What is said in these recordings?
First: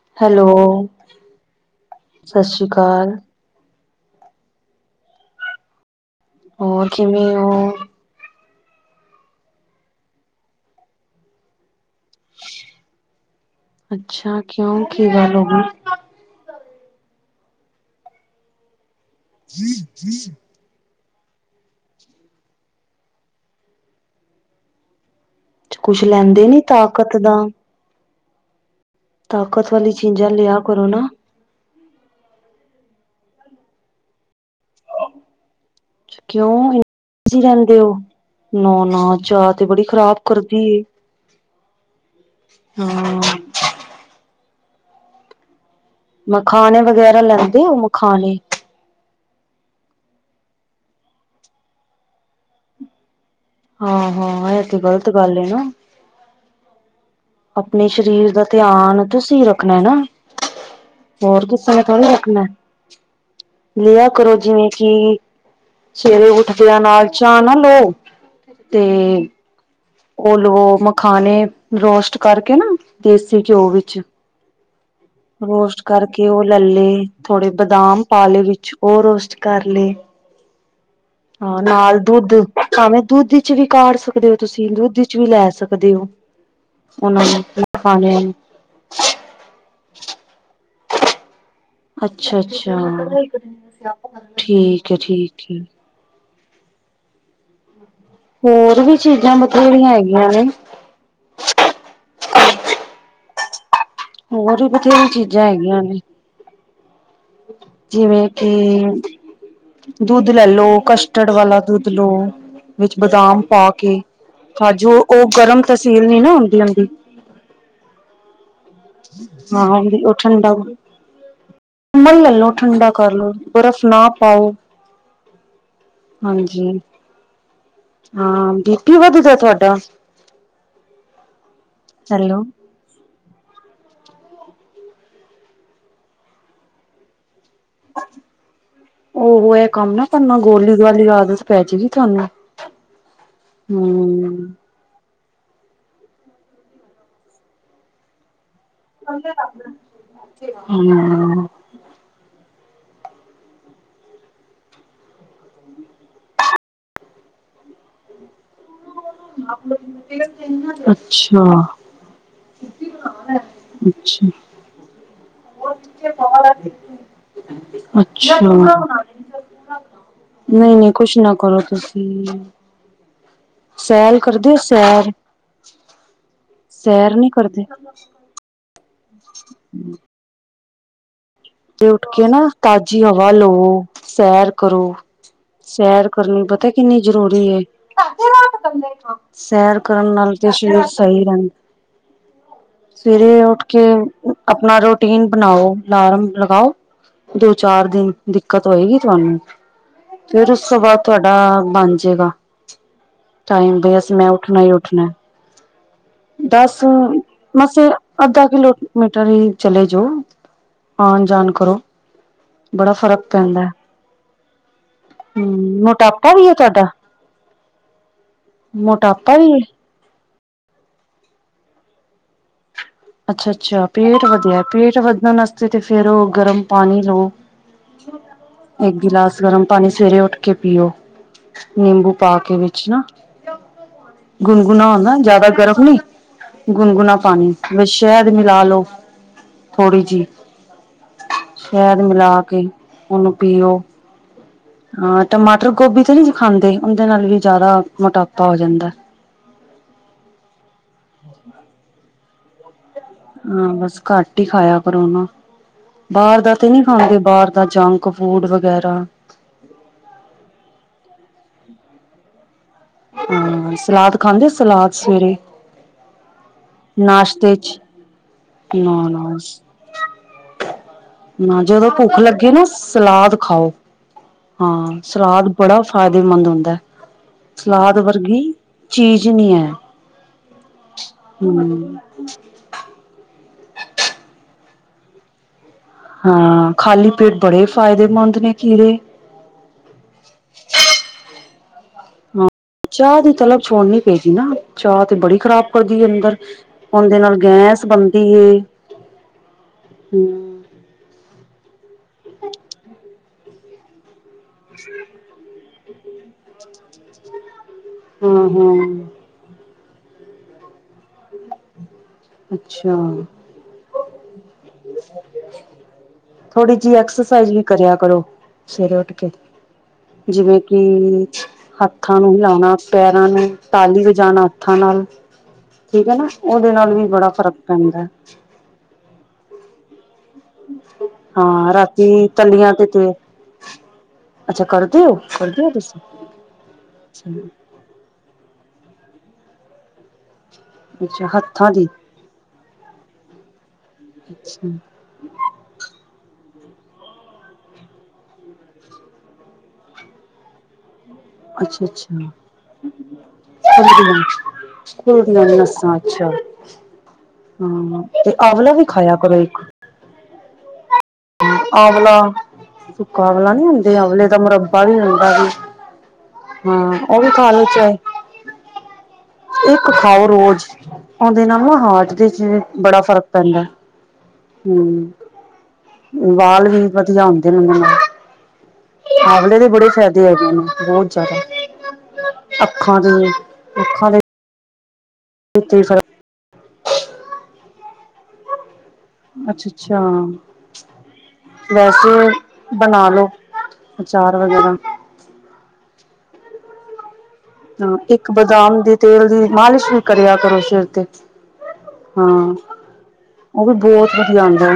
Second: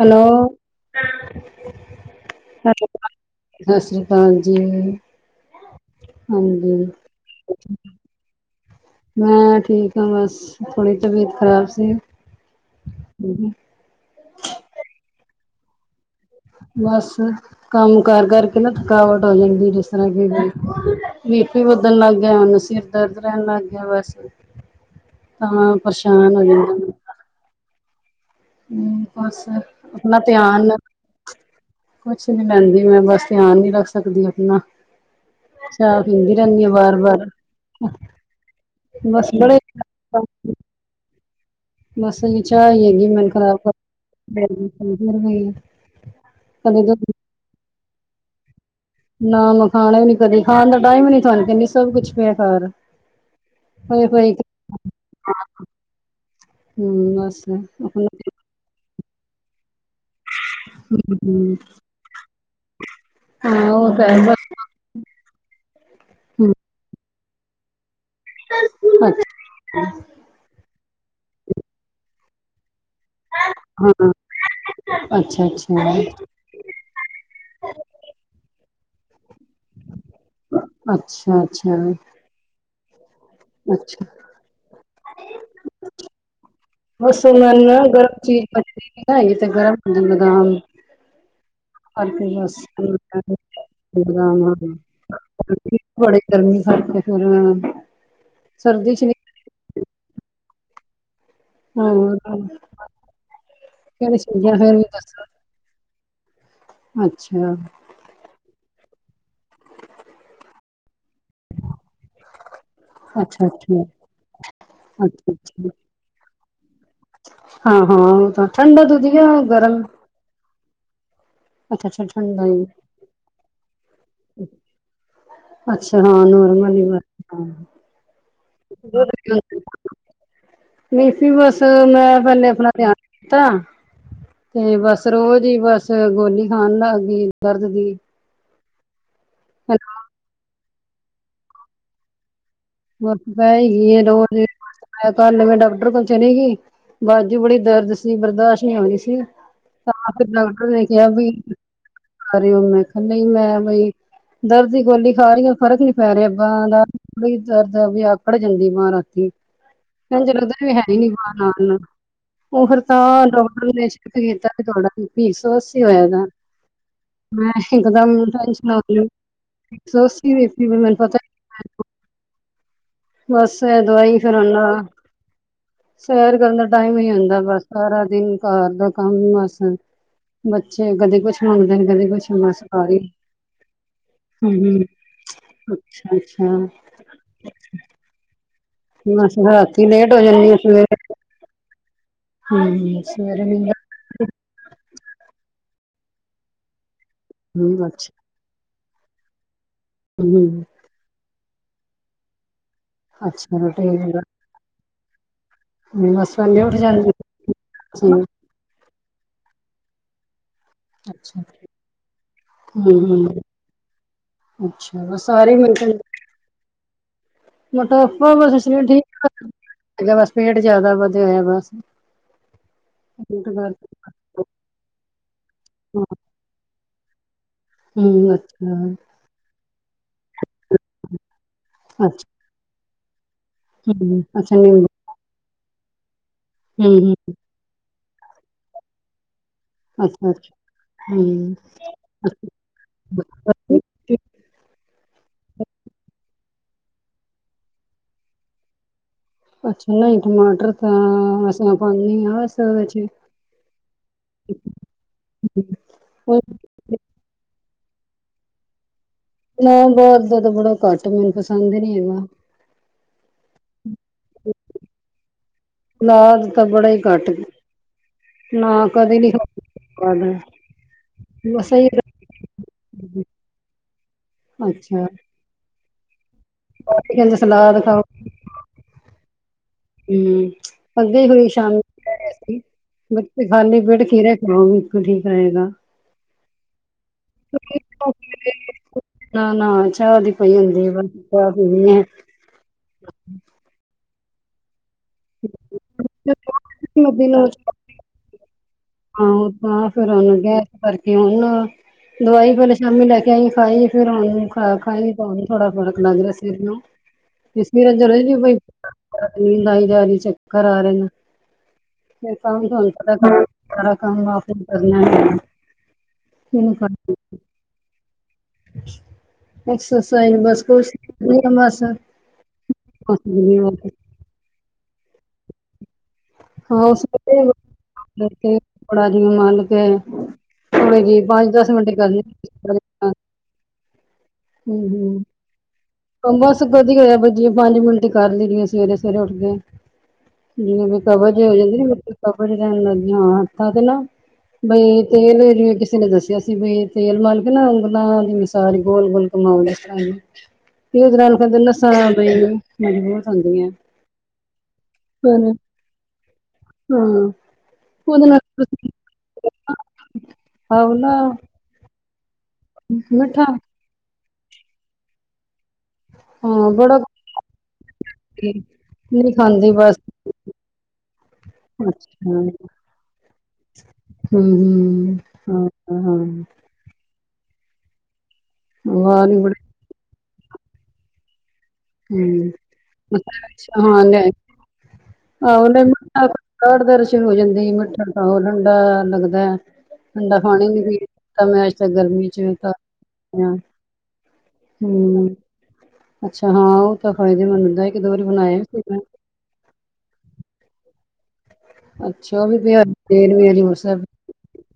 Hello ਸਤਿ ਸ੍ਰੀ ਅਕਾਲ ਸਤਿ ਸ੍ਰੀ ਅਕਾਲ ਜੀ। ਹਾਂਜੀ। ਹੋਰ, ਕਿਵੇਂ ਓ? ਮੈਂ ਠੀਕ ਆਂ ਬਸ, ਥੋੜੀ ਤਬੀਅਤ ਖਰਾਬ ਸੀ। ਅੱਛਾ, ਕਿਉਂ, ਕੀ ਗੱਲ ਹੋਗੀ? ਬਸ ਕੰਮ ਕਰ-ਕਰਕੇ ਨਾ ਥਕਾਵਟ ਹੋ ਜਾਂਦੀ, ਜਿਸ ਤਰ੍ਹਾਂ ਕਿ ਬੀਪੀ ਵਧਣ ਲੱਗ ਗਿਆ, ਹੁੰਨ ਸਿਰ ਦਰਦ ਰਹਿਣ ਲੱਗ ਗਿਆ ਬਸ। ਤਾਂ ਪਰੇਸ਼ਾਨ ਹੋ ਜਾਂਦੇ ਨ ਤਦਾਂ ਹੂੰ ਬਸ ਵਾਲੀ ਆਪਨਾ ਚੀਜ਼ਾਂ ਲਿਆ ਧਿਆਨ ਕਰੋ ਨਾ ਰਖ। ਕੋਛ ਨੀ ਲੈਂਦੀ ਮੈਂ ਬਸ, ਧਿਆਨ ਨੀ ਰੱਖ ਸਕਦੀ ਆਪਨਾ ਅੱਛਾ ਫੀ [unintelligible] ਕਿਓਂ ਤੁਸੀ ਲੈਂਦੇ ਹੋ। ਨਾ-ਨਾ ਬਸ ਚਾ ਬੜੇ ਤੇ ਬੜੀ ਖ਼ਰਾਬ ਕਰਦੀ ਏ। ਬਸ ਐਹ ਚਾਹ ਈ ਹੈਗੀ ਹਾਂ ਮਨ ਖਰਾਬ ਮਖਾਨੇ ਵਗੈਰਾ ਲੈਂਦੇ ਹੋ ਮਖਾਨੇ? ਨਾ ਮਖਾਨੇ ਵੀ ਨਈ ਕਦੀ। ਖਾਨ ਦਾ ਟਾਈਮ ਹੀ ਨੀ ਸਾਨ ਨਈ ਸਭ ਕੁਛ ਪਿਐ ਘਰ। ਪਏ ਪਏ ਹਾਂ-ਹਾਂ, ਐਹ ਤੇ ਗ਼ਲਤ ਗੱਲ ਏ ਨਾ ਹੂੰ, ਬਸ। ਆਪਨੇ ਸ਼ਰੀਰ ਦਾ ਧਿਆਨ ਤੁਸੀਂ ਰੱਖਨਾ ਐ ਨਾ। ਹੋਰ ਕਿਸੀ ਨੇ ਥੋੜੀ ਰਖਨੈ। ਹਾਂ ਉਹ ਤਾਂ ਲਿਆ ਹੈ ਕਰੋ ਬਸ ਜਿਵੇਂ ਕਿ ਸਵੇਰੇ ਹੂੰ ਉੱਠਦੇਆਂ ਨਾਲ ਚਾ ਨਾ ਲੋ ਤੇ ਓ ਲੋ ਮਖਾਨੇ ਰੋਸਟ ਕਰਕੇ ਨਾ ਦੇਸੀ ਘਿਓ ਵਿੱਚ ਅੱਛਾ ਹਾਂ ਅੱਛਾ ਅੱਛਾ ਰੋਸਟ ਕਰਕੇ ਓਹ ਨਾਲੇ ਥੋੜੇ ਬਦਾਮ ਪਾ ਲਏ ਵਿੱਚ ਓਹ ਰੋਸਟ ਕਰ ਲਏ ਅੱਛਾ ਅੱਛਾ ਹਾਂ ਨਾਲ ਦੁੱਦ ਭਾਵੇਂ ਦੁੱਦ ਇੱਚ ਵੀ ਕਾੜ ਅੱਛਾ ਸਕਦੇ ਹੋ ਤੁਸੀਂ, ਦੁੱਦ ਇਚ ਵੀ ਲੈ ਸਕਦੇ ਓ। ਮੌਸਮ ਐਨਾ ਗਰਮ ਚੀਜ਼ [unintelligible] ਇਹ ਤਾਂ ਗਰਮ ਹੁੰਦੇ ਬਦਾਮ। ਅੱਛਾ ਅੱਛਾ ਠੀਕ ਹੈ ਠੀਕ ਹੈ [unintelligible] ਬੜੀ ਗਰਮੀ ਫੜਕੇ ਫਿਰ ਹੋਰ ਸਰਦੀ ਵੀ ਚ ਨੀ ਚੀਜਾਂ ਬਥੇਰੀਆਂ ਹੈਗੀਆਂ ਨੇ ਹੂੰ ਕੇਹੜੀ ਚੀਜ ਆ ਹੋਰ ਫੇਰ ਵੀ ਬਥੇਰੀ ਦੱਸ ਚੀਜ਼ਾਂ ਹੈਗੀਆਂ ਨੇ ਅੱਛਾ ਜਿਵੇਂ ਕਿ ਦੁੱਦ ਲੈ ਲੋ ਕਸਟਰਡ ਵਾਲਾ ਦੁੱਦ ਲੋ ਵਿੱਚ ਬਦਾਮ ਅੱਛਾ, ਪਾ ਅੱਛਾ। ਕੇ। ਕਾਜੂ, ਓਹ ਅੱਛਾ, ਗਰਮ ਅੱਛਾ ਤਸੀਲ ਨਹੀਂ ਨਾ ਹੋਂਦੀ ਓਦੀ ਹਾਂ-ਹਾਂ, ਠੰਡਾ ਦੁੱਦ ਲਿਆਂਵਾ ਗਰਮ? ਲੋ ਠੰਡਾ ਦੁੱਦ ਅੱਛਾ-ਅੱਛਾ ੳਦਾਂ ਲੈ ਲਓ, ਈ ਠੰਡਾ ਕਰ ਲੋ, ਬਰਫ਼ ਨਾ ਪਾਓ ਅੱਛਾ ਹਾਂ ਨੂਰਮ ਹਾਂਜੀ [inaudible] ਹਾਂ, ਬੀਪੀ ਵਧਦੈ ਤਵਾਡਾ? ਨਹੀਂ ਸੀ ਬਸ ਮੈਂ ਹੈਲੋ ਪਹਲੇ ਆਪਣਾ ਧਿਆਨ ਤਾਂ ਤੇ ਬਸ ਰੋਜ਼ ਹੀ ਬਸ ਗੋਲੀ ਖਾਨ ਲੱਗ ਗਈ, ਦਰਦ ਦੀ ਓਹ ਐ ਕੰਮ ਨਾ ਕਰਨਾ ਗੋਲੀ ਗਾਲੀ ਆਦਤ ਪੈ ਜਾਏਗੀ ਤੁਹਾਨੂੰ ਥਸ ਪੈ ਈ ਗਈ ਏ, ਰੋਜ ਹੂੰ ਮੈਂ ਕੱਲ ਨਵੇਂ ਡਾਕਟਰ ਕੋਲ ਚਲੀ ਗਈ, ਬਾਜੂ ਬੜੀ ਦਰਦ ਸੀ ਬਰਦਾਸ਼ਤ ਨਹੀਂ ਆਉਂਦੀ ਸੀ ਤਾਂ ਫਿਰ ਡਾਕਟਰ ਨੇ ਕਿਹਾ ਬਈ ਹਾਂ ਖਾਰੇ ਓ? ਮੈਂ ਕਯਾ, ਨਈ ਮੈਂ ਨਈ। ਦਰਦ ਦੀ ਗੋਲੀ ਖਾ ਰਈ ਆਂ ਫਰਕ ਨੀ ਪੈ ਰਿਆ ਬਾਂ ਦਾ, ਬੜੀ ਦਰਦ ਆ, ਵੀ ਆਕੜ ਜਾਂਦੀ ਬਾਂਹ ਰਾਤ ਐਂਝ ਲੱਗਦਾ ਜਿਵੇਂ ਹੈ ਈ ਨੀ ਬਾਂਹ ਅੱਛਾ ਨਾਲ ਓ ਫਿਰ ਤਾਂ ਡੋਕਟਰ ਨੇ ਚੈਕ ਅੱਛਾ ਕੀਤਾ ਤੁਆਡਾ ਬੀਪੀ ਇੱਕ ਸੌ ਅੱਸੀ ਹੋਇਆ ਪਿਐ ਮੈਨ ਇੱਕਦਮ ਟੈਂਸ਼ਨ ਹੋ ਗਈ ਇੱਕ ਸੌ ਅੱਸੀ ਬੀਪੀ ਵੀ ਨਈ-ਨਈ, ਮੈਨੂੰ ਕੁਸ਼ ਪਤਾ ਨਾ ਕਰੋ, ਤੁਸੀਂ। ਬਸ ਐ ਦਵਾਈ ਸੈਰ ਫਿਰ ਕਰਦੇ ਹੁਣ ਸੈਰ ਸੈਰ ਕਰਨ ਦਾ ਟਾਈਮ ਈ ਨੀ ਸੈਰ ਨਹੀਂ ਹੁੰਦਾ। ਬਸ ਕਰਦੇ ਸਾਰਾ ਦਿਨ ਘਾਰ ਦਾ ਕੰਮ ਬਸ ਹੁਣ ਬੱਚੇ ਕਦੀ ਕੁੱਛ ਤੇ ਉੱਠ ਕੇ ਨਾ, ਤਾਜ਼ੀ ਹਵਾ ਲੋ। ਸੈਰ ਹੂੰ ਹੂੰ ਕਰੋ। ਸੈਰ ਅੱਛਾ ਕਰਨੀ ਅੱਛਾ ਪਤਾ ਕਿੰਨੀ ਜ਼ਰੂਰੀ ਏ? ਬਸ ਸੈਰ ਰਾਤੀ ਕਰਨ ਲੇਟ ਹੋ ਨਾਲ ਤੇ ਜਾਂਦੀ ਆ ਸਰੀਰ ਸਵੇਰੇ ਸਹੀ ਰਹਿੰ ਹੂੰ ਸਵੇਰੇ ਉੱਠ ਨੀਂਦ ਕੇ ਆਪਣਾ ਰੋਟੀਨ ਬਣਾਓ। ਲਾਰਮ ਲਗਾਓ, ਦੋ-ਚਾਰ ਹੂੰ ਦਿਨ ਅੱਛਾ ਦਿੱਕਤ ਹੋਏਗੀ ਤੁਵਾਨੂੰ। ਫੇਰ ਹੂੰ ਉਸ ਤੋਂ ਬਾਅਦ ਤੁਹਾਡਾ ਬਨਜੇਗਾ ਅੱਛਾ ਟਾਈਮ ਬੇਅਸ। ਰੂਟੀਨ ਦਾ ਮੈਂ ਉੱਠਣਾ ਈ ਉੱਠਣਾ। ਬਸ ਵੇਲੇ ਉੱਠ ਦੱਸ ਊ, ਜਾਂਦੀ ਮਸ ਊ ਹੂੰ ਅੱਧਾ ਕਿਲੋ ਮਟਰੀ ਈ ਚਲੇ ਜੋ। ਆਣ ਅੱਛਾ ਜਾਣ ਕਰੋ। ਬੜਾ ਹੂੰ ਫ਼ਰਕ ਹੂੰ ਪੈਂਦਾ। ਅੱਛਾ ਬਸ ਹੂ ਸਾਰੀ ਮਤਲਬ ਮੋਟਾਪ ਐਵੀ ਏ ਤੁਵਾਡਾ। ਮੋਟਾਪਾ ਵੈਸੇ ਸਰੀਰ ਠੀਕ। ਮੋਟਾਪਾ ਵੀ ਹੈ ਬ ਪੇਟ ਜ਼ਿਆਦਾ ਵਧਿਆ ਹੋਇਆ ਬਸ। ਹੂੰ ਅੱਛਾ-ਅੱਛਾ, ਪੇਟ ਵਧਿਆ। ਪੇਟ ਵਧਣ ਵਾਸਤੇ ਤੇ ਫੇਰ ਉਹ ਗਰਮ ਪਾਣੀ ਲਓ। ਅੱਛਾ ਇੱਕ ਗਿਲਾਸ ਗਰਮ ਪਾਣੀ ਸਵੇਰੇ ਉੱਠ ਕੇ ਪੀਓ। ਨਿੰਬੂ ਅੱਛਾ ਪਾ ਕੇ ਵਿੱਚ ਨਾ। ਹੂੰ ਅੱਛਾ ਨਿੰਬੂ ਗੁਨ-ਗੁਨਾ ਹੋ ਨਾ, ਜਿਆਦਾ ਗਰਮ ਨੀ। ਹੂੰ ਹੂੰ ਗੁਨ-ਗੁਣਾ ਪਾਣੀ ਬ ਸ਼ਹਿਦ ਮਿਲਾ ਲੋਓ। ਥੋੜ੍ਹੀ ਜੀ ਅੱਛਾ ਅੱਛਾ ਹੂੰ ਸ਼ਹਿਦ ਮਿਲਾ ਕੇ, ਉਹਨੂੰ ਪੀਓ। ਆਂ ਟਮਾਟਰ, ਗੋਭੀ ਤੇ ਨ੍ਹੀਂ ਜੇ ਖਾਂਦੇ। ਉਦੇਂ ਨਾਲ ਵੀ ਜ਼ਿਆਦਾ ਮੋਟਾਪਾ ਹੋ ਜਾਂਦਾ। ਅੱਛਾ, ਨਹੀਂ ਟਮਾਟਰ ਤਾਂ ਅਸੀਂ ਪਾਉਂਨੇ ਈ ਆ ਅਸਲ ਵਿੱਚ। ਹਾਂ, ਬਸ ਘੱਟ ਈ ਖਾਇਆ ਕਰੋ ਨਾ। ਬਾਰ ਦਾ ਚ ਤੇ ਨੀ ਹਾਂਜੀ, ਬਾਰ ਦਾ ਜੰਕ-ਫੂਡ ਵਗੈਰਾ। ਨਾ ਬਾਹਰ ਦਾ ਤਾਂ ਬੜਾ ਘੱਟ, ਮੈਨੂੰ ਪਸੰਦ ਈ ਨੀ ਐ। ਹਾਂ, ਸਲਾਦ ਖਾਂਦੇ, ਸਲਾਦ ਸਵੇਰੇ? ਸਲਾਦ ਤਾਂ ਬੜਾ ਈ ਘੱਟ ਨਾਸ਼ਤੇ ਚ ਨਾ ਕਦੇ ਨੀ ਖਾਦੀ, ਸਲਾਦ ਮੈਂ। ਨਾ ਜਦੋਂ ਭੁੱਖ ਲੱਗੇ ਨਾ, ਸ ਤਲਾਦ ਖਾਓ‌। ਹਾਂ, ਅੱਛਾ ਸਲਾਦ ਬੜਾ ਫਾਇਦੇਮੰਦ ਹੁੰਦ ਦਾ, ਬਾਕੀ ਕਹਿੰਦੇ ਸਲਾਦ ਖਾਓ ਵਰਗੀ ਚੀਜ਼ ਨੀ ਐ। ਹੂੰ, ਅੱਗੇ ਤੋਂ ਈ ਸ਼ਾਮੀ ਕੈ ਰਿਆ ਸੀ ਬੱਚੇ ਖਾਲੀ ਪੇਟ ਖੀਰੇ ਖਾਣ ਨਾ, ਬਿਲਕੁਲ ਠੀਕ ਰਏਗਾ। ਹਾਂ, ਖਾਲੀ ਪੇਟ ਬੜੇ ਫ਼ਾਇਦੇਮੰਦ ਨੇ ਖੀੜੇ। ਨਾ-ਨਾ ਚਾਹ ਦੀ ਪਈ ਹੁੰਦੀ ਏ, ਬਸ ਚਾਹ ਪੀਣੀ ਏ। ਹਾਂ ਚਾਹ ਦੀ ਤਲਬ ਛੋੜਨੀ ਪਏਗੀ ਨਾ‌। ਚਾਹ ਤੇ ਬੜੀ ਖ਼ਰਾਬ ਕਰਦੀ ਏ ਅੰਦਰ, ਔੰਦੇ ਨਾਲ ਗੈਸ ਬਨਦੀ ਏ। ਹਾਂ, ਉਹ ਤਾਂ ਫੇਰ ਹੋਣੀ ਗੈ ਹਮ ਕਰਕੇ ਹੁਣ, ਦਵਾਈ ਪੈਲੇ ਸ਼ਾਮੀ ਲੈ ਕੇ ਆਈ ਖਾਈ ਏ, ਫੇਰ ਹੋਨ ਖ਼ੁਰਾਕ ਖਾਈ ਏ, ਤੇ ਹੁਣ ਥੋੜਾ ਫਰਕ ਲੱਗ ਰਿਆ ਸਿਰ ਨੂੰ। ਬੀ ਸਵੇਰੇ ਗਰੇ ਵੀ ਹਾਂ ਹਾਂ ਨੀਂਦ ਆਈ ਜਾ ਰੀ, ਚੱਕਰ ਆ ਰੇ ਨੇ। ਫੇਰ ਕਾਮ ਤਵਾਨੂੰ ਅੱਛਾ ਪਤਾ ਕਿ ਸਾਰਾ ਕੰਮ ਆਪ ਈ ਤੇ ਕਰਨਾ ਐ। ਕਿ ਨੀ। ਥੋੜ੍ਹੀ ਜਿਹੀ [unintelligible] ਐਕਸਰਸਾਈਜ਼ ਵੀ ਕਰਿਆ ਕਰੋ, ਸਵੇਰੇ ਉੱਠ ਕੇ। ਐਕਸਰਸਾਈਜ਼ ਜਿਵੇਂ ਬਸ ਕਿ ਕੁਛ ਨਹੀਂ ਹੈ, ਬਸ ਹਾਊਸ ਹੱਥਾਂ ਨੂੰ ਹਿਲਾਣਾ, ਪੈਰਾਂ ਥੋੜਾ ਨੂੰ, ਜਿਹਾ ਤਾਲੀ ਵ ਜਾਨਾ ਹਥਾਂ ਨਾਲ, ਠੀਕ ਹੈ ਨਾ ਓਦੇ ਨਾਲ ਵੀ ਬੜਾ ਫ਼ਰਕ ਪੈਂਦੈ। ਥੋੜਾ ਜਿ ਮੰਲ ਕੇ, ਥੋੜੇ ਜਿ ਪੰਜ ਦਸ ਹਾਂ ਮਿੰਟ ਰਾਤੀ ਕਰਣੀ। ਤਲੀਆਂ ਤੇ ਤੇ। ਅੱਛਾ ਕਰਦੇ ਹੋ ਹੂੰ, ਕਰਦੇ ਹੋ ਤੁਸੀਂ - ਹੂੰ ਬਸ ਕਦੀ ਹੋਯਾ ਅੱਛਾ ਬਜੀ ਪੰਜ ਮਿੰਟ। ਕਰ ਲਿਣੀ ਆਂ ਸਵੇਰੇ-ਸਵੇਰੇ ਉੱਠ ਕੇ। ਜਿਵੇਂ ਵੀ ਅੱਛਾ, ਕਬਜ਼ ਹੋ ਹੱਥਾਂ ਜਾਂਦੀ ਦੀ ਏ ਨਾ, ਬਿਲਕੁਲ ਕਬਜ ਈ ਰੈਣ ਲੱਗ ਗੀ, ਹਾਂ ਹੱਥਾਂ ਤੇ ਨਾ ਛ ਬਈ ਤੇਲ ਜਿਵੇਂ ਕਿਸੇ ਨੇ ਦੱਸਿਆ ਸੀ, ਬਈ ਤੇਲ ਮਲ ਕੇ ਨਾ ਉਂਗਲਾਂ ਦੀ ਮਿਸਾਜ ਗੋਲ-ਗੋਲ ਮਾਲਸ਼ ਰਾਈ, ਫੂ ਜਨਾ ਨੂੰ ਕਦੇ ਅੱਛਾ ਲਸਾਂ ਆਯਾ ਹੁੰਦੈ ਅਈਔ, ਮਜਬੂਤ ਹੁੰਦੀ ਏ। ਹੋਦ ਵੰਸ਼ [unintelligible] ਖੁੱਲਦੀਆਂ ਨੇ ਨਸਾਂ, ਅੱਛਾ। ਹੂੰ। ਹਾਂ, ਤੇ ਆਵਲਾ ਵੀ ਖਾਇਆ ਕਰੋ ਇੱਕ। ਆਵਲਾ ਆਂਵਲਾ, ਸੁੱਕਾ ਆਵਲਾ ਨੀ ਹੁੰਦੇ ਆਂਵਲੇ ਦਾ ਮੁਰੱਬਾ ਵੀ ਹੁੰਦਾ ਵੀ। ਹਾਂ, ਓ ਵੀ ਖਾਲੋ ਚਾਏ। ਨਹੀਂ ਖਾਂਦੀ ਇਹ ਬਸ ਖਾਓ ਰੋਜ਼। ਔੰਦੇ ਨਾਲ ਨਾ ਹਾਰਟ ਦੇ ਅੱਛਾ ਜਿਵੇਂ ਬੜਾ ਫਰਕ ਪੈੰਦੈ। ਹੂੰ ਹੂੰ, ਹਾਂ। ਹਾਂ ਵਾਲ ਵੀ ਵਧੀਆ ਹੁੰਦੇ ਨੇ ਮੁਲੈਮ, ਵਾਹ ਨੀ ਆਵਲੇ ਦੇ ਬੜੇ ਫੈਦ ਹੈਗੇ ਨੇ ਬੌਤ ਜੈਦਾ। ਹੂੰ ਅੱਖਾਂ ਦੇ ਅੱਖਾਂ ਦੇ ਆਹੋ ਤੇ ਔੰਦੇ ਫਰਕ ਮਿੱਠਾ ਕਾੜਦੇ ਰਸ਼ਨ ਹੋ ਜਾਂਦੀ ਏ ਮਿੱਠਾ। ਹੋਰ ਠੰਡਾ ਲੱਗਦੈ, ਅੱਛਾ ਅੱਛਾ ਠੰਡਾ ਪਾਣੀ ਨਹੀਂ ਪੀਤਾ ਮੈਂ ਤਾਂ ਗਰਮੀ ਵੈਸੇ ਚ। ਤਾਂ ਬਣਾ ਲੋ, ਅਚਾਰ ਵਗੈਰਾ। ਹੂੰ ਅੱਛਾ, ਹਾਂ ਔ ਢਕਣੇ ਸੀ ਮਨੂ। ਹਾਂ, ਇੱਕ ਬਦਾਮ ਦੀ ਤੇਲ ਦੀ ਮਾਲਿਸ਼ ਵੀ ਕਰਿਆ ਕਰੋ ਸੇਰ ਤੇ। ਹਾਂ, ਅੱਛਾ ਉਹ ਵੀ ਪਿਆ ਤੇਲ ਓਹ ਵੀ ਹਜ਼ੂਰ ਸਾਹਿਬ ਬੌਤ ਵਧੀਆ ਹੌਂਦੈ।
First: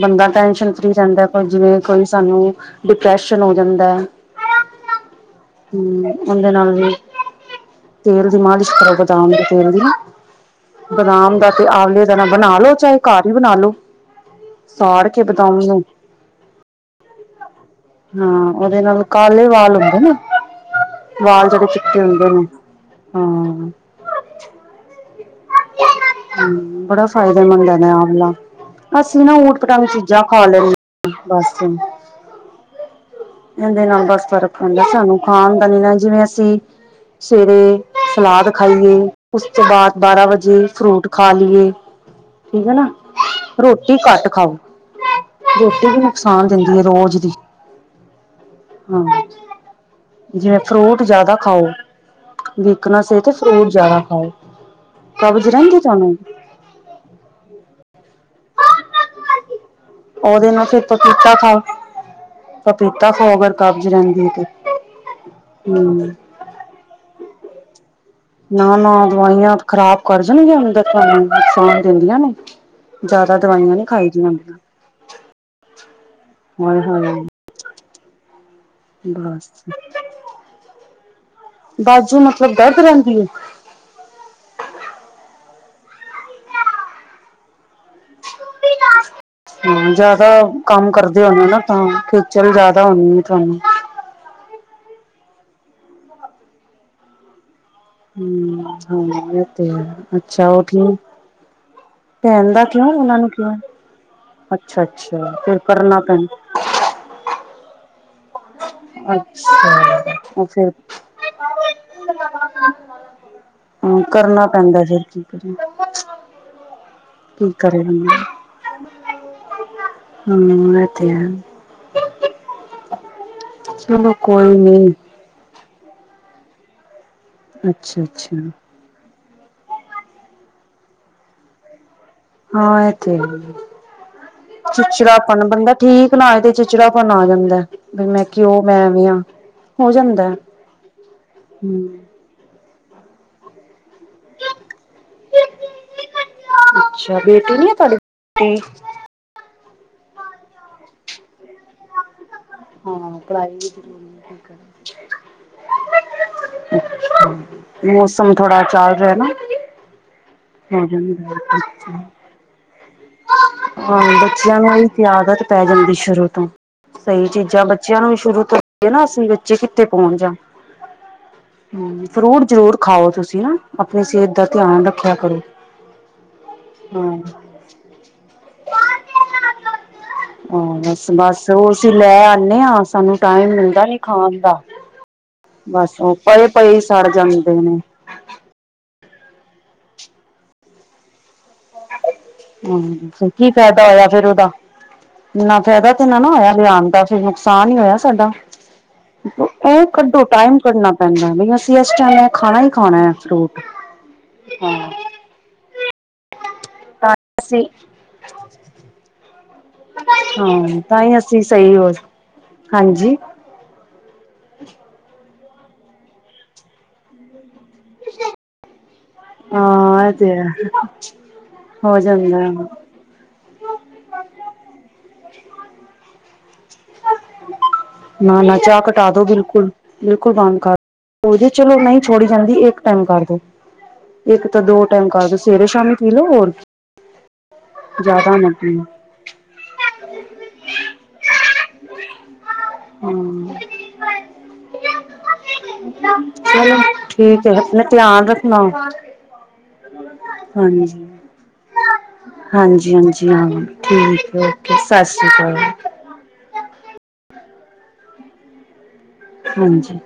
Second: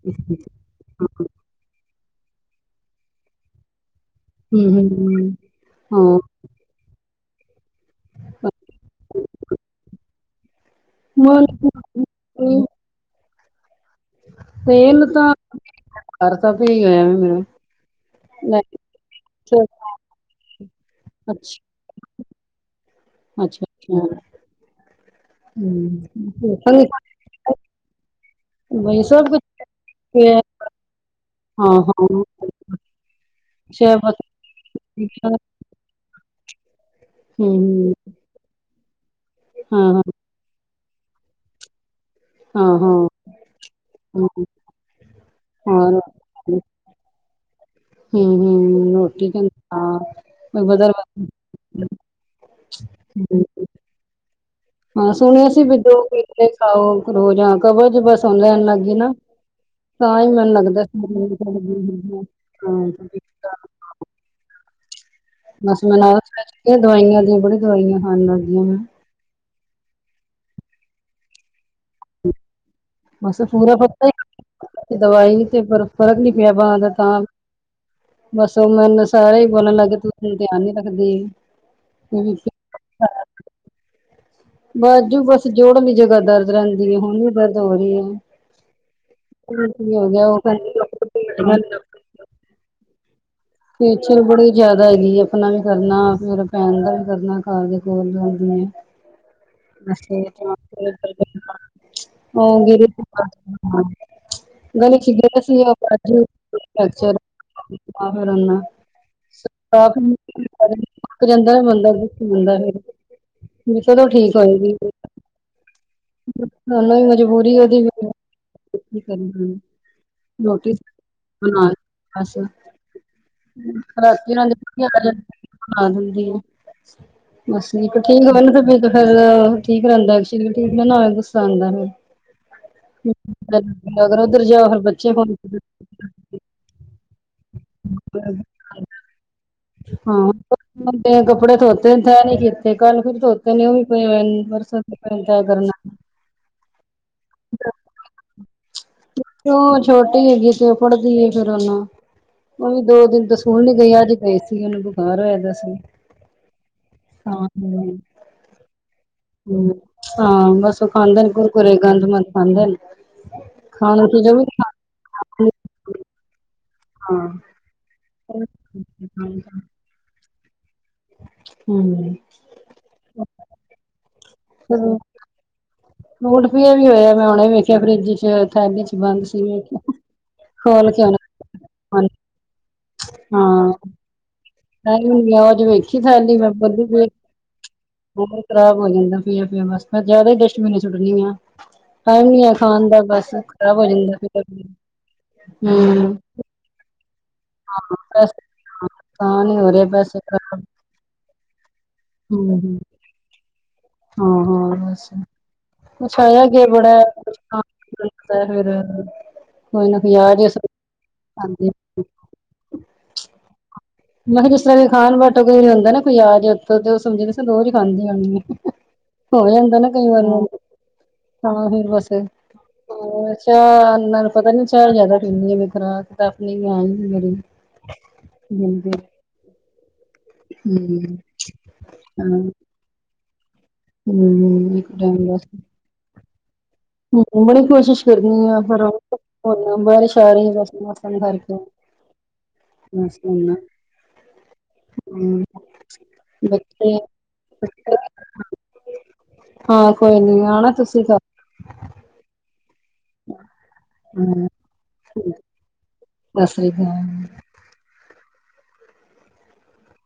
ਬੰਦਾ ਟੈਨਸ਼ਨ ਫ੍ਰੀ ਰਹਿੰਦਾ, ਕੋਈ ਜਿਵੇਂ ਕੋਈ ਸਾਨੂੰ ਡਿਪ੍ਰੈਸ਼ਨ ਹੋ ਜਾਂਦਾ। ਹੰਮ ਹੰਮ ਹ ਹ। ਉਹ ਦੇ ਨਾਲ ਵੀ ਤੇਲ ਦੀ ਮਾਲਿਸ਼ ਕਰੋ, ਬਦਾਮ ਦੇ ਤੇਲ ਦੀ। ਹਾਂ ਬਦਾਮ ਦਾ ਤੇ ਆਵਲੇ ਦਾ ਨਾ ਬਣਾ ਲੋ ਚਾਹੇ ਘਰ ਹੀ ਬਣਾ ਲੋ। ਤੇਲ ਸਾੜ ਕੇ ਤਾਂ ਬਦਾਮ ਨੂੰ ਤਾਂ ਘਰਦਾ ਪਿਆ ਹੋਇਆ ਮੇਰਾ। ਹਾਂ ਲੈ ਅੱਛਾ ਉਹਦੇ ਨਾਲ ਕਾਲੇ ਵਾਲ ਹੁੰਦੇ ਨੇ। ਵਾਲ ਅੱਛਾ ਜਦੇ ਚਿੱਟੇ ਹੁੰਦੇ ਨੇ ਹਾਂ। ਹਾਂ। ਹੰਮ ਬੜਾ ਫਾਇਦੇਮੰਦ ਨੇ ਆਵਲਾ। ਬਈ ਅਸੀ ਸਭ ਨਾ ਕੁਛ ਊਟ ਪਟਾਗ ਚੀਜ਼ਾਂ ਪਿਆ ਖਾ ਲੈਦੇ ਹਾਂ ਬਸ। ਹਾਂ ਹਾਂ ਇਹਦੇ ਸ਼ਹਿ ਨਾਲ ਬਸ ਫਰਕ ਆਦਾ, ਸਾਨੂੰ ਖਾਣਦਾਨੀ ਨਾਲ ਜਿਵੇਂ ਅਸੀਂ ਸਵੇਰੇ ਹੂੰ, ਸਲਾਦ ਖਾਈਏ, ਉਸ ਤੋਂ ਬਾਅਦ ਹਾਂ, ਬਾਰਾਂ ਵਜੇ ਫਰੂਟ ਖਾ ਲਈਏ। ਠੀਕ ਹੈ ਹਾਂ, ਨਾ ਹਾਂ, ਹਾਂ, ਰੋਟੀ ਘੱਟ ਹੂੰ-ਹੂੰ, ਖਾਓ, ਰੋਟੀ ਵੀ ਨੁਕਸਾਂਨ ਦਿੰਦੀ ਹੈ ਰੋਜ਼ ਦੀ। ਹੰਮ ਹੰਮ ਹਾਂ ਰੋਟੀ ਕ ਜਿਵੇਂ ਫਰੂਟ ਜ਼ਿਆਦਾ ਖਾਓ। ਵੀਕਣਾਸ ਤੇ ਫਰੂਟ ਜ਼ਿਆਦਾ ਖਾਓ। ਹਾਂ ਕਬਜ਼ ਸੁਣਿਆ ਸੀ ਵੀ ਰਹਿੰਦੀ ਦੋ ਤੁਹਾਨੂੰ ਕੇਲੇ ਖਾਓ ਰੋਜ਼ ਹ ਕਬਜ਼ ਬਸ ਹੁਣ ਰਹਿਣ ਲੱਗ ਗਈ ਨਾ। ਤਾਂ ਹੀ ਉਹਦੇ ਮੈਨੂੰ ਨਾਲ ਫਿਰ ਲੱਗਦਾ। ਪਪੀਤਾ ਖਾਓ ਪਪੀਤਾ ਖਾਓ ਅਗਰ ਕਬਜ਼ ਰਹਿੰਦੀ ਤੇ ਬਸ ਮੈ ਹਮ ਨਾਲ ਚੁੱਕ ਦਵਾਈਆਂ ਦੀ ਬੜੀ ਦਵਾਈਆਂ ਖਾਣ ਨਾ ਲੱਗਿਆਂ। ਨਾ ਦਵਾਈਆਂ ਖ਼ਰਾਬ ਕਰ ਜਾਣਗੀਆਂ ਅੰਦਰ ਤੁਹਾਨੂੰ ਨੁਕਸਾਨ ਦਿੰਦੀਆਂ ਨੇ। ਜ਼ਿਆਦਾ ਬਸ ਪੂਰਾ ਦਵਾਈਆਂ ਨਹੀਂ ਪਤਾ ਖਾਈ ਦੀਆਂ ਹੁੰਦੀਆਂ ਹੀ, ਦਵਾਈ ਤੇ ਫ਼ਰਕ ਨੀ ਪਿਆ ਬਾਂਹ ਹਾਏ ਦਾ ਤਾਂ ਹਾਏ ਬਸ ਉਹ ਮੈਨੂੰ ਸਾਰੇ ਹੀ ਬਸ ਬੋਲਣ ਲੱਗਗੇ ਤੂੰ ਧਿਆਨ ਨੀ ਰੱਖਦੀ। ਬਾਜੂ ਮਤਲਬ ਦਰਦ ਰਹਿੰਦੀ ਹੈ। ਬਾਜੂ ਬਸ ਜੋੜਣ‌ ਜਗ੍ਹਾ ਦਰਦ ਰਹਿੰਦੀ ਹੈ, ਹੁਣ ਵੀ ਦਰਦ ਹੋ ਰਹੀ ਹੈ। ਹੂ, ਕੀ ਹੋ ਗਿਆ ਜਿਆਦਾ ਉਹ ਕੰਮ ਕਰਦੇ ਹਨਾ ਕਹਿੰਦੀ ਤਾਂ ਚੱਲ ਜਿਆਦਾ ਹੁੰਦੀ ਆ ਤੁਹਾਨੂੰ। ਫੇਸ਼ੀਅਲ ਬੜੀ ਜਿਆਦਾ ਹੈਗੀ ਆਪਣਾ ਵੀ ਕਰਨਾ, ਫੇਰ ਭੈਣ ਦਾ ਵੀ ਕਰਨਾ। ਦੇ ਕੋਲ‌ ਜਾਂਦੀ ਹੈ। ਹਮ ਹਾਂ ਇਹ ਤੇ ਹੈ ਅੱਛਾ ਉਹ ਠੀਕ ਭੈਣ ਦਾ ਉਹ ਗ ਕਿਉਂ ਉਹਨਾਂ ਨੂੰ ਕਿਉਂ ਅੱਛਾ ਗੱਲੀ ਅੱਛਾ ਖਿਝੇ [unintelligible] ਫਿਰ ਸੀ ਕਰਨਾ ਪੈਣਾ ਫਿਰਨਾ [unintelligible] ਅੱਛਾ ਉਹ ਫਿਰ ਜਾਂਦਾ ਮੰਦਾਦਾ ਫ [unintelligible] ਕਦੋਂ ਠੀਕ ਹੋਏਗੀ। ਹਾਂਜੀ। ਸਾਨੂੰ ਵੀ ਮਜਬੂਰੀ, ਕਰੇ ਉਹਦੀ ਵੀ ਬੰਦਾ ਮਜਬੂਰ ਹਾਂ ਨੋਟੀਸ ਇਹ ਤੇ ਹੈ ਹਾਂ ਲ ਹੱਸ। ਚਲੋ ਰਾਤੀਂ ਇਨ੍ਹਾਂ ਦੇ ਕੋਈ ਪ ਨੀ ਹਾਜੀ। ਬਸ ਠੀਕ- ਅੱਛਾ ‌ਠੀਕੇ ਅੱਛਾ ਮੈਨੂੰ ਤਾਂ ਭੇਜ ਦੋ। ਫਿਰ ਠੀਕ ਰਹਿੰਦਾ ਸਰੀਰ ਠੀਕ ਨਾ ਹੋਵੇ ਗੁੱਸਾ ਆਉਂਦਾ‌ ਮੇਨੂੰ। ਹਾਂ, ਇਹ ਤੇ‌ ਹੇਇਏ। ਉੱਧਰ ਜਾਓ ਫਿਰ ਬੱਚੇ ਫੋਨ ਚਿੜਚਿੜਾਪਨ ਬੰਦਾ ਠੀਕ ਨਾ ਹੋ ਤੇ ਚਿੜਚਿੜਾਪਨ ਆ ਜਾਂਦਾ ਵੀ। ਮੈਂ ਕਿਉਂ ਮੈਂ ਵੀ ਹਾਂ। ਹਾਂ। ਕੱਪੜੇ ਧੋਤੇ ਹਮ ਤੈਅ ਨਹੀਂ ਕੀਤੇ ਕੱਲ ਫਿਰ ਧੋਤੇ। ਨ ਉਹਮੀ ਪ ਬਰਸਗਰ [unintelligible] ਅੱਛਾ ਬੇਟੀ ਨੀ ਹੈ ਤੁਹਾਡੀੇੇ ਟੀ ਛੋਟੀ ਹੈਗੀ ਤੇ ਉਹ ਪੜਦੀ ਹੈ ਫਿਰ ਹੁਣ। ਮ ਵੀ ਦੋ ਹਾਂ ਦਿਨ ਤਾਂ ਪੜ੍ਹਾਈ ਸਕੂਲ ਵੀ ਨੀ ਗਈ ਜ਼ਰੂਰੀ ਅੱਜ ਹੈ ਗਈ ਸੀ ਉਹਨੂੰ ਬੁਖਾਰ ਹੋਆ ਪਿਆ ਸੀ। ਹ ਤਾਂ [unintelligible] ਮੌਸਮ ਥੋੜਾ ਚੱਲ ਰਿਹਾ ਨਾ। ਹਾਂ ਬਸ ਉਹ ਖਾਂਦੇ ਨੇ ਕੁਰਕੁਰੇ ਗੰਦ ਖਾਂਦੇ ਨੇ। ਖਾਣ ਹਾਂ, ਚ ਜੋ ਵੀ ਬੱਚਿਆਂ ਨੀ ਨੂੰ ਹੀ ਆਦਤ ਹਾਂ। ਪੈ ਜਾਂਦੀ ਸ਼ੁਰੂ ਤੋਂ। ਸਹੀ ਚੀਜ਼ਾਂ ਬੱਚਿਆਂ ਨੂੰ ਵੀ ਸ਼ੁਰੂ ਤੋਂਏ ਨਾ ਅਸੀਂ ਬੱਚੇ ਕਿੱਥੇ ਪਹਉਣ ਜਾਣ। ਹੂ, ਹੂੰ ਫਰੂਟ ਜ਼ਰੂਰ ਖਾਓ ਤੁਸੀਂ ਹਨ ਆਪਣੀ ਸਿਹਤ ਦਾ। ਧਿਆਨ ਰੱਖਿਆ ਕਰੋ। ਫੂਟ ਪੀਆ ਵੀ ਹਾਂ ਹੋਇਆ ਮੈਂ ਹੁਨੇ ਵੇਖਿਆ ਫਰੀ ਚ ਥੈਬ ਚ' ਬੰਦ ਸੀ। ਮ ਖੋਲ ਕੇ ਦੇ ਹਾਂ ਸਾਨੂੰ ਟਾਈਮ ਹਾਂ ਮਿਲਦਾ ਨੀ ਖਾਣ ਦਾ। ਟਾਈਮ ਗਿਆ ਉਹ ਜੇ ਵੇਖੀ ਬਸ ਉਹ ਪਏ- ਪਏ ਸੜ ਜਾਂਦੇ ਨੇ। ਉਹ ਖਰਾਬ ਹੋ ਜਾਂਦਾ ਪਿਆ- ਪਿਆ ਬਸ ਮੈਂ ਜਿਆਦਾ ਹੀ ਡਸਟਬਿਨ ਸੁੱਟਣੀ ਆ। ਖਾਣ ਦਾ ਹੂ ਬਸ ਕੀ ਖਰਾਬ ਹੋ ਫਾਇਦਾ ਹੋਇਆ ਜਾਂਦਾ ਫੇਰ ਫਿਰ ਉਹਦਾ, ਇੰਨਾ ਫਾਇਦਾ ਹੂੰ ਤੇਨਾ ਨਾ ਹੋਇਆ ਲਿਆਉਣ ਦਾ ਫੇਰ। ਨੁਕਸਾਨ ਈ ਹਾਂ ਹੋਇਆ ਸਾਡਾ, ਪੈਸੇ ਨੁਕਸਾਨ ਹੀ ਹੋ ਓ ਰਿਹਾ ਪੈਸੇ ਕੱਢੋ ਖਰਾਬ ਟਾਈਮ ਕੱਢਨਾ ਪੈਂਦਾ ਨਾ ਅਸੀਂ ਓਸ ਟੈਮ ਖਾਨਾ ਈ ਹੂੰ, ਖਾਨੈ ਫਰੂਟ। ਹਾਂ-ਹਾਂ ਹਾਂ ਬਸ ਕੁਛ ਹੈ ਏ ਗੇਆ ਬੜਾ ਤਾਂ ਕੁਛ ਫੇਰ ਖਾਨ ਅਸੀਂ ਨੂੰ ਹੁੰਦੈ ਫੇਰ ਕੋਈ ਨਾ ਕੋਈ ਹਜਾਰ ਈ ਅਸੀਂ ਹਾਂ ਤਾਂ ਹੀ ਅਸੀਂ ਖਾਂਦੇ ਨੀ ਸਹੀ ਹੋ ਆਂ। ਹਾਂਜੀ ਮੈਂ ਕਿਆ ਜਿਸ ਤਰਾਂ ਵੀ ਖਾਨ ਬਟ ਕੋਈ ਵੀ ਹੁੰਦਾ ਨਾ ਕੋਈ ਆ ਗੇਆ ਫੇਰ ਤੇ ਓ ਸਮਝ ਦੋ ਰੋਜ਼ ਖਾਂਦੀ ਹੋਨੀ ਆ। ਹੋ ਜਾਂਦਾ ਨਾ ਹਾਂ ਕਈ ਇਹ ਵਾਰ ਤੇ ਹੈ ਫੇਰ, ਤਾਂ ਫੇਰ ਹੋ ਬਸ ਜਾਂਦਾ ਹਾਂ ਚਾ ਨਾਲ ਪਤਾ ਨੀ ਚਾ ਜਾਦਾ ਪੀਂਨੀ ਆ ਮੈਂ ਖੁਰਾਕ ਦੱਸਨੀ ਆ ਵੀ ਬੜੀ ਨਾ ਨਾ ਚਾਹ ਜਿੰਦੇ ਘਟਾ ਦੋ ਬਿਲਕੁਲ-ਬਿਲਕੁਲ ਬੰਦ ਕਰ ਦੋ ਜੇ ਚਲੋ ਨਈਂ ਛੋੜੀ ਹਾਂ ਜਾਂਦੀ ਇੱਕ ਟੈਮ ਕਰ ਦੋ। ਇੱਕ ਤੋ ਹੂੰ ਦੋ ਟੈਮ ਟਾਈਮ ਕਰਦੋ ਬਸ ਸਵੇਰੇ ਸ਼ਾਮੀ ਪੀ ਲਓ ਹੋਰ ਹੂੰ ਬੜੀ ਕੋਸ਼ਿਸ਼ ਕਰਦੀ ਜ਼ਿਆਦਾ ਨਾ ਆਂ ਫੇਰ ਪੀਓ ਵਾਰਿਸ਼ ਸ਼ਾਹ [unintelligible] ਮੈਂ ਸੋਨਾ ਚਲੋ ਬੱਚੇ ਠੀਕ ਐ ਅਪਨਾ ਧਿਆਨ ਰੱਖਨਾ। ਹਾਂ ਕੋਈ ਨੀ ਆਣਾ ਤੁਸੀਂ ਹਾਂਜੀ। ਤਾਂ, ਹਾਂਜੀ-ਹਾਂਜੀ ਹਾਂ ਠੀਕ ਐ ਓਕੇ ਸਸ ਰੀ ਕਾਲ। ਸਸ ਰੀ ਕਾਲ। ਹਾਂਜੀ।